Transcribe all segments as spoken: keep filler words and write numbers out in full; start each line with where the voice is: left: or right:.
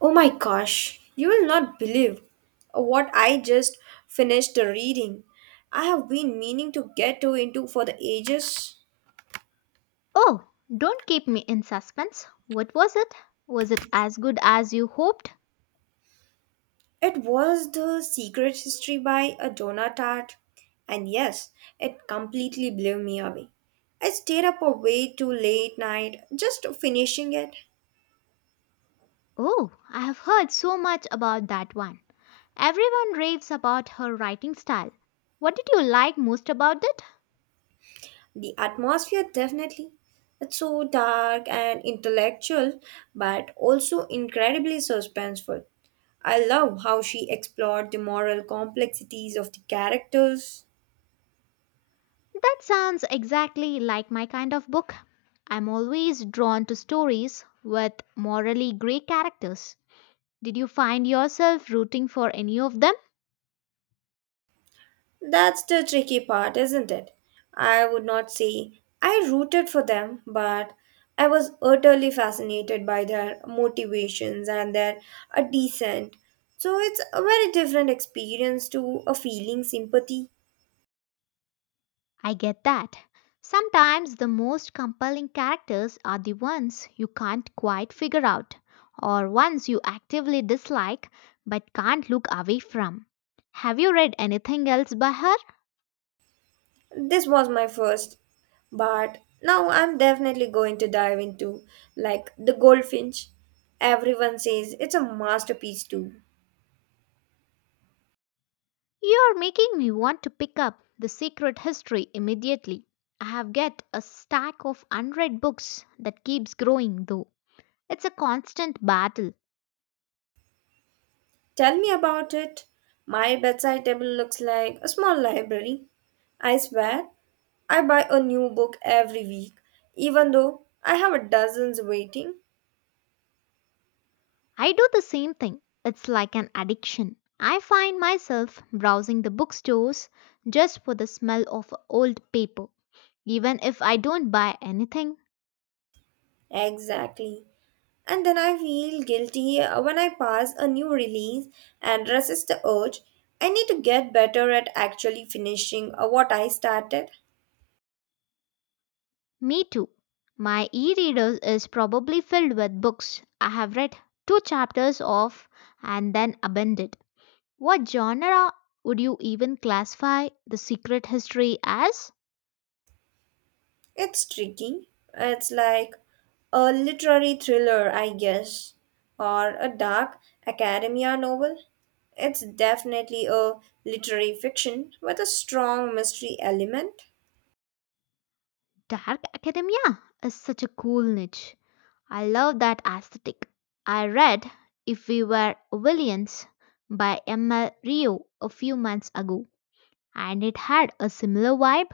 right: Oh my gosh, you will not believe what I just finished reading. I have been meaning to get to into for the ages.
left: Oh, don't keep me in suspense. What was it? Was it as good as you hoped?
right: It was The Secret History by a Donna Tartt, and yes, it completely blew me away. I stayed up way too late night just finishing it.
left: Oh, I have heard so much about that one. Everyone raves about her writing style. What did you like most about it?
right: The atmosphere, definitely. It's so dark and intellectual, but also incredibly suspenseful. I love how she explored the moral complexities of the characters.
left: That sounds exactly like my kind of book. I'm always drawn to stories with morally grey characters. Did you find yourself rooting for any of them?
right: That's the tricky part, isn't it? I would not say I rooted for them, but I was utterly fascinated by their motivations and their a descent. So it's a very different experience to a feeling sympathy.
left: I get that. Sometimes the most compelling characters are the ones you can't quite figure out, or ones you actively dislike but can't look away from. Have you read anything else by her?
right: This was my first, but now I'm definitely going to dive into like The Goldfinch. Everyone says it's a masterpiece too.
left: You're making me want to pick up The Secret History immediately. I have got a stack of unread books that keeps growing though. It's a constant battle.
right: Tell me about it. My bedside table looks like a small library. I swear, I buy a new book every week, even though I have a dozens waiting.
left: I do the same thing. It's like an addiction. I find myself browsing the bookstores just for the smell of old paper, even if I don't buy anything.
right: Exactly. And then I feel guilty uh, when I pass a new release and resist the urge. I need to get better at actually finishing uh, what I started.
left: Me too. My e reader is probably filled with books I have read two chapters of and then abandoned. What genre would you even classify The Secret History as?
right: It's tricky. It's like a literary thriller, I guess, or a dark academia novel. It's definitely a literary fiction with a strong mystery element.
left: Dark Academia is such a cool niche. I love that aesthetic. I read If We Were Villains by M L Rio a few months ago and it had a similar vibe.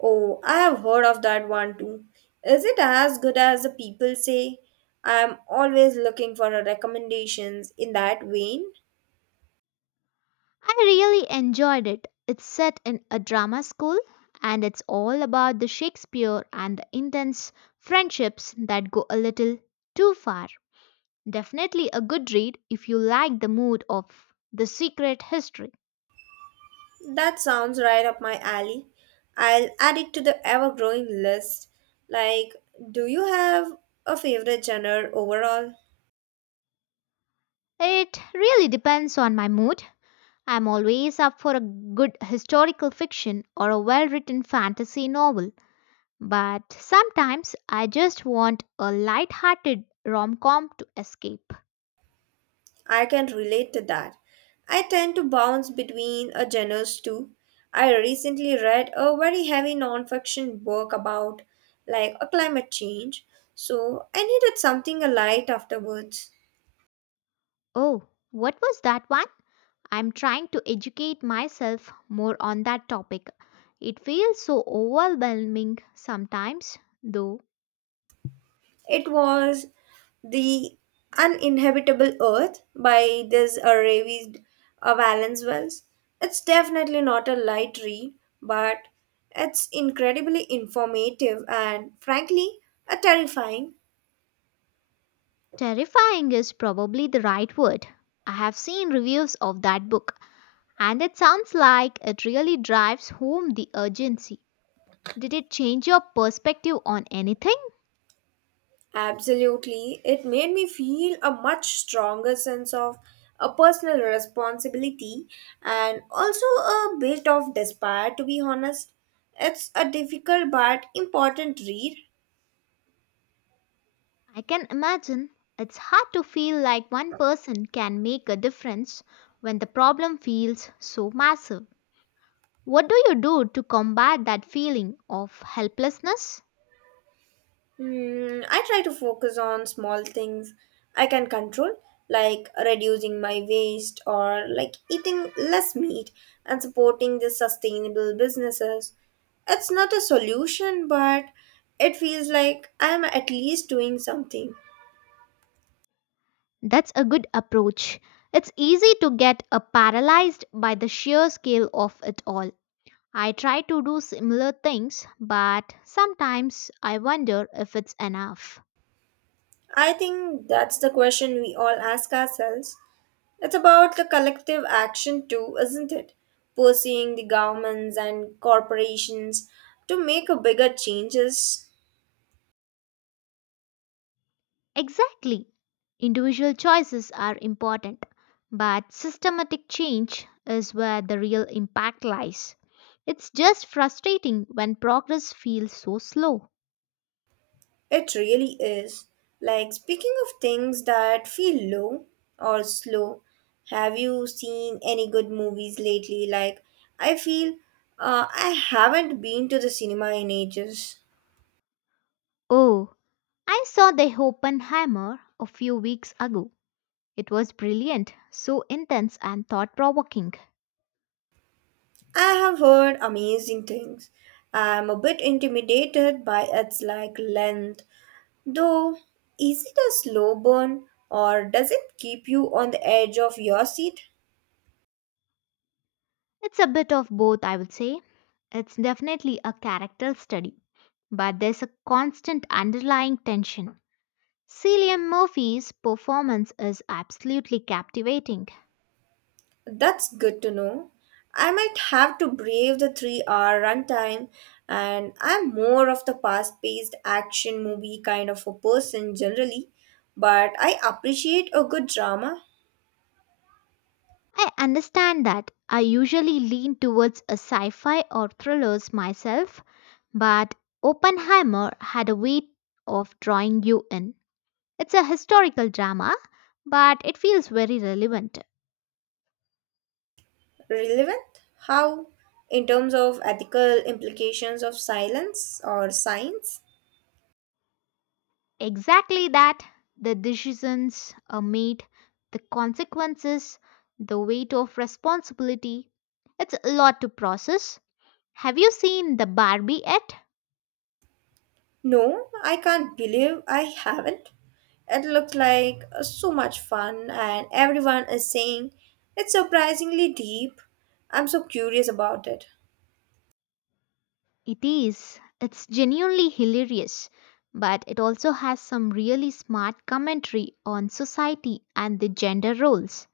right: Oh, I have heard of that one too. Is it as good as the people say? I am always looking for a recommendations in that vein.
left: I really enjoyed it. It's set in a drama school and it's all about the Shakespeare and the intense friendships that go a little too far. Definitely a good read if you like the mood of The Secret History.
right: That sounds right up my alley. I'll add it to the ever growing list. Like, do you have a favorite genre overall?
left: It really depends on my mood. I'm always up for a good historical fiction or a well written fantasy novel, but sometimes I just want a light hearted rom com to escape.
right: I can relate to that. I tend to bounce between a genres too. I recently read a very heavy nonfiction book about like a climate change, so I needed something light afterwards.
left: Oh, what was that one? I'm trying to educate myself more on that topic. It feels so overwhelming sometimes, though.
right: It was The Uninhabitable Earth by this uh, Ravi uh, Valence Wells. It's definitely not a light read, but it's incredibly informative and frankly, uh, terrifying.
left: Terrifying is probably the right word. I have seen reviews of that book, and it sounds like it really drives home the urgency. Did it change your perspective on anything?
right: Absolutely. It made me feel a much stronger sense of a personal responsibility and also a bit of despair to be honest. It's a difficult but important read.
left: I can imagine. It's hard to feel like one person can make a difference when the problem feels so massive. What do you do to combat that feeling of helplessness?
right: Hmm, I try to focus on small things I can control, like reducing my waste or like eating less meat and supporting the sustainable businesses. It's not a solution, but it feels like I'm at least doing something.
left: That's a good approach. It's easy to get uh, paralyzed by the sheer scale of it all. I try to do similar things, but sometimes I wonder if it's enough.
right: I think that's the question we all ask ourselves. It's about the collective action too, isn't it? Pursuing the governments and corporations to make a bigger changes.
left: Exactly. Individual choices are important, but systematic change is where the real impact lies. It's just frustrating when progress feels so slow.
right: It really is. Like speaking of things that feel low or slow, have you seen any good movies lately? Like I feel uh, I haven't been to the cinema in ages.
left: Oh, I saw the Oppenheimer a few weeks ago. It was brilliant, so intense and thought provoking.
right: I have heard amazing things. I'm a bit intimidated by its like length. Though, is it a slow burn or does it keep you on the edge of your seat?
left: It's a bit of both, I would say. It's definitely a character study, but there's a constant underlying tension. Cillian Murphy's performance is absolutely captivating.
right: That's good to know. I might have to brave the three hour runtime, and I'm more of the fast paced action movie kind of a person generally, but I appreciate a good drama.
left: I understand that. I usually lean towards a sci-fi or thrillers myself, but Oppenheimer had a way of drawing you in. It's a historical drama, but it feels very relevant.
right: Relevant? How? In terms of ethical implications of silence or science?
left: Exactly that. The decisions are made, the consequences, the weight of responsibility. It's a lot to process. Have you seen the Barbie yet?
right: No, I can't believe I haven't. It looked like uh, so much fun, and everyone is saying it's surprisingly deep. I'm so curious about it.
left: It is. It's genuinely hilarious, but it also has some really smart commentary on society and the gender roles.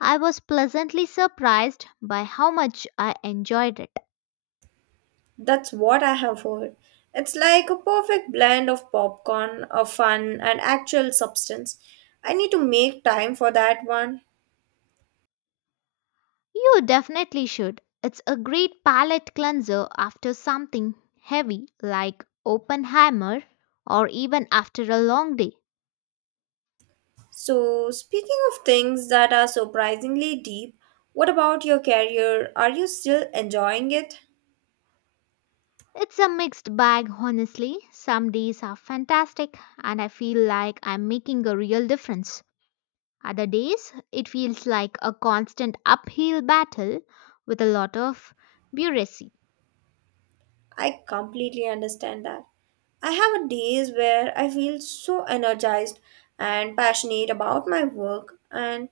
left: I was pleasantly surprised by how much I enjoyed it.
right: That's what I have heard. It's like a perfect blend of popcorn, of fun, and actual substance. I need to make time for that one.
left: You definitely should. It's a great palate cleanser after something heavy like Oppenheimer or even after a long day.
right: So, speaking of things that are surprisingly deep, what about your career? Are you still enjoying it?
left: It's a mixed bag, honestly. Some days are fantastic and I feel like I'm making a real difference. Other days, it feels like a constant uphill battle with a lot of bureaucracy.
right: I completely understand that. I have days where I feel so energized and passionate about my work, and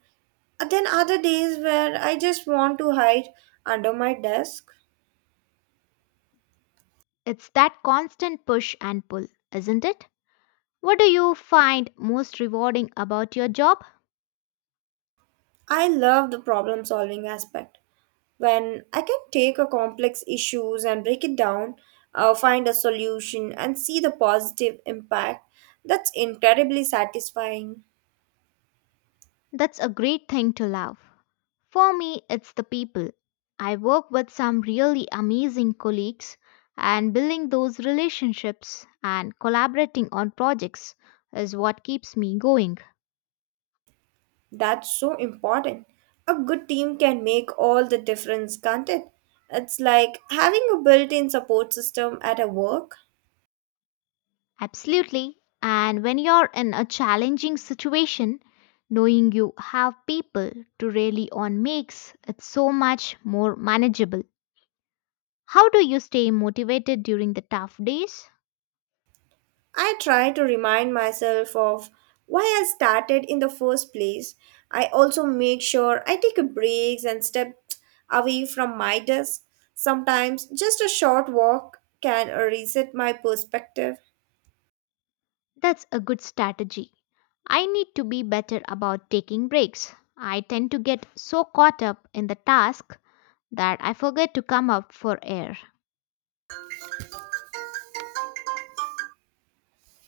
right: then other days where I just want to hide under my desk.
left: It's that constant push and pull, isn't it? What do you find most rewarding about your job?
right: I love the problem solving aspect when I can take a complex issues and break it down, uh, find a solution and see the positive impact. That's incredibly satisfying.
left: That's a great thing to love. For me, it's the people. I work with some really amazing colleagues, and building those relationships and collaborating on projects is what keeps me going.
right: That's so important. A good team can make all the difference, can't it? It's like having a built in support system at a work.
left: Absolutely. And when you're in a challenging situation, knowing you have people to rely on makes it so much more manageable. How do you stay motivated during the tough days?
right: I try to remind myself of why I started in the first place. I also make sure I take a breaks and step away from my desk. Sometimes just a short walk can reset my perspective.
left: That's a good strategy. I need to be better about taking breaks. I tend to get so caught up in the task that I forget to come up for air.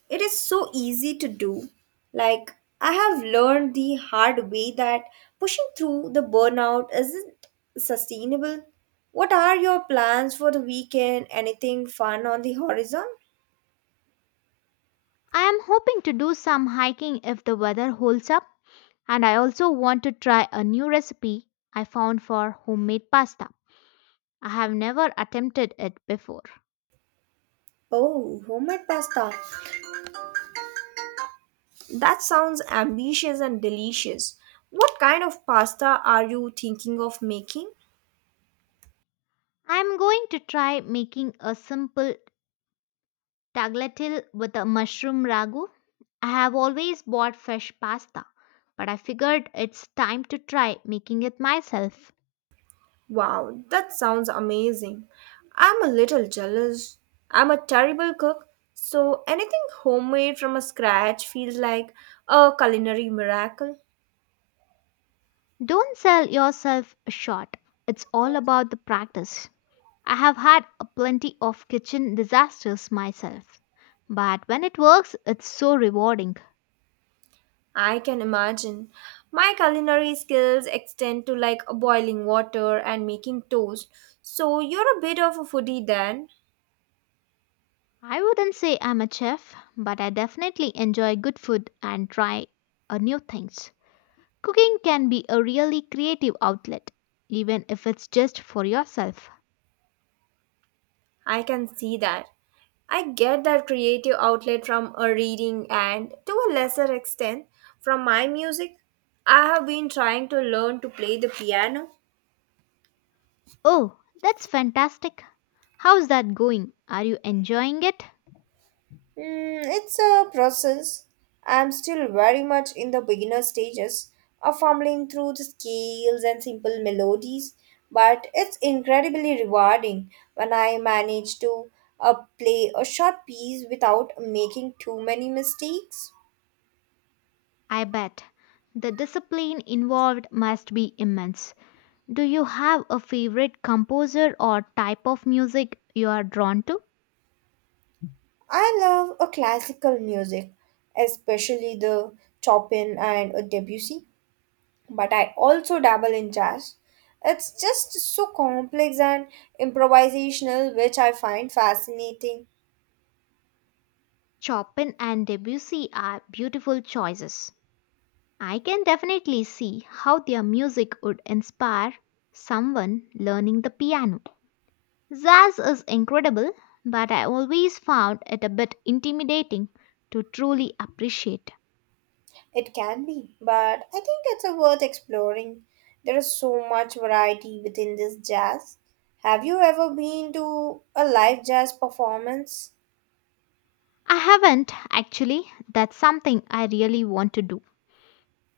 right: It is so easy to do. Like, I have learned the hard way that pushing through the burnout isn't sustainable. What are your plans for the weekend? Anything fun on the horizon?
left: I am hoping to do some hiking if the weather holds up. And I also want to try a new recipe I found for homemade pasta. I have never attempted it before.
right: Oh, homemade pasta. That sounds ambitious and delicious. What kind of pasta are you thinking of making?
left: I am going to try making a simple tagliatelle with a mushroom ragu. I have always bought fresh pasta, but I figured it's time to try making it myself.
right: Wow, that sounds amazing. I'm a little jealous. I'm a terrible cook, so anything homemade from a scratch feels like a culinary miracle.
left: Don't sell yourself short. It's all about the practice. I have had a plenty of kitchen disasters myself, but when it works, it's so rewarding.
right: I can imagine. My culinary skills extend to like boiling water and making toast. So you're a bit of a foodie then.
left: I wouldn't say I'm a chef, but I definitely enjoy good food and try uh, new things. Cooking can be a really creative outlet, even if it's just for yourself.
right: I can see that. I get that creative outlet from a reading and to a lesser extent from my music. I have been trying to learn to play the piano.
left: Oh, that's fantastic. How's that going? Are you enjoying it?
right: Mm, it's a process. I'm still very much in the beginner stages of fumbling through the scales and simple melodies, but it's incredibly rewarding when I manage to uh, play a short piece without making too many mistakes.
left: I bet. The discipline involved must be immense. Do you have a favorite composer or type of music you are drawn to?
right: I love a classical music, especially the Chopin and a Debussy, but I also dabble in jazz. It's just so complex and improvisational, which I find fascinating.
left: Chopin and Debussy are beautiful choices. I can definitely see how their music would inspire someone learning the piano. Jazz is incredible, but I always found it a bit intimidating to truly appreciate.
right: It can be, but I think it's a worth exploring. There is so much variety within this jazz. Have you ever been to a live jazz performance?
left: I haven't actually, that's something I really want to do.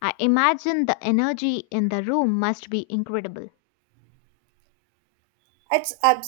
left: I imagine the energy in the room must be incredible.
right: It's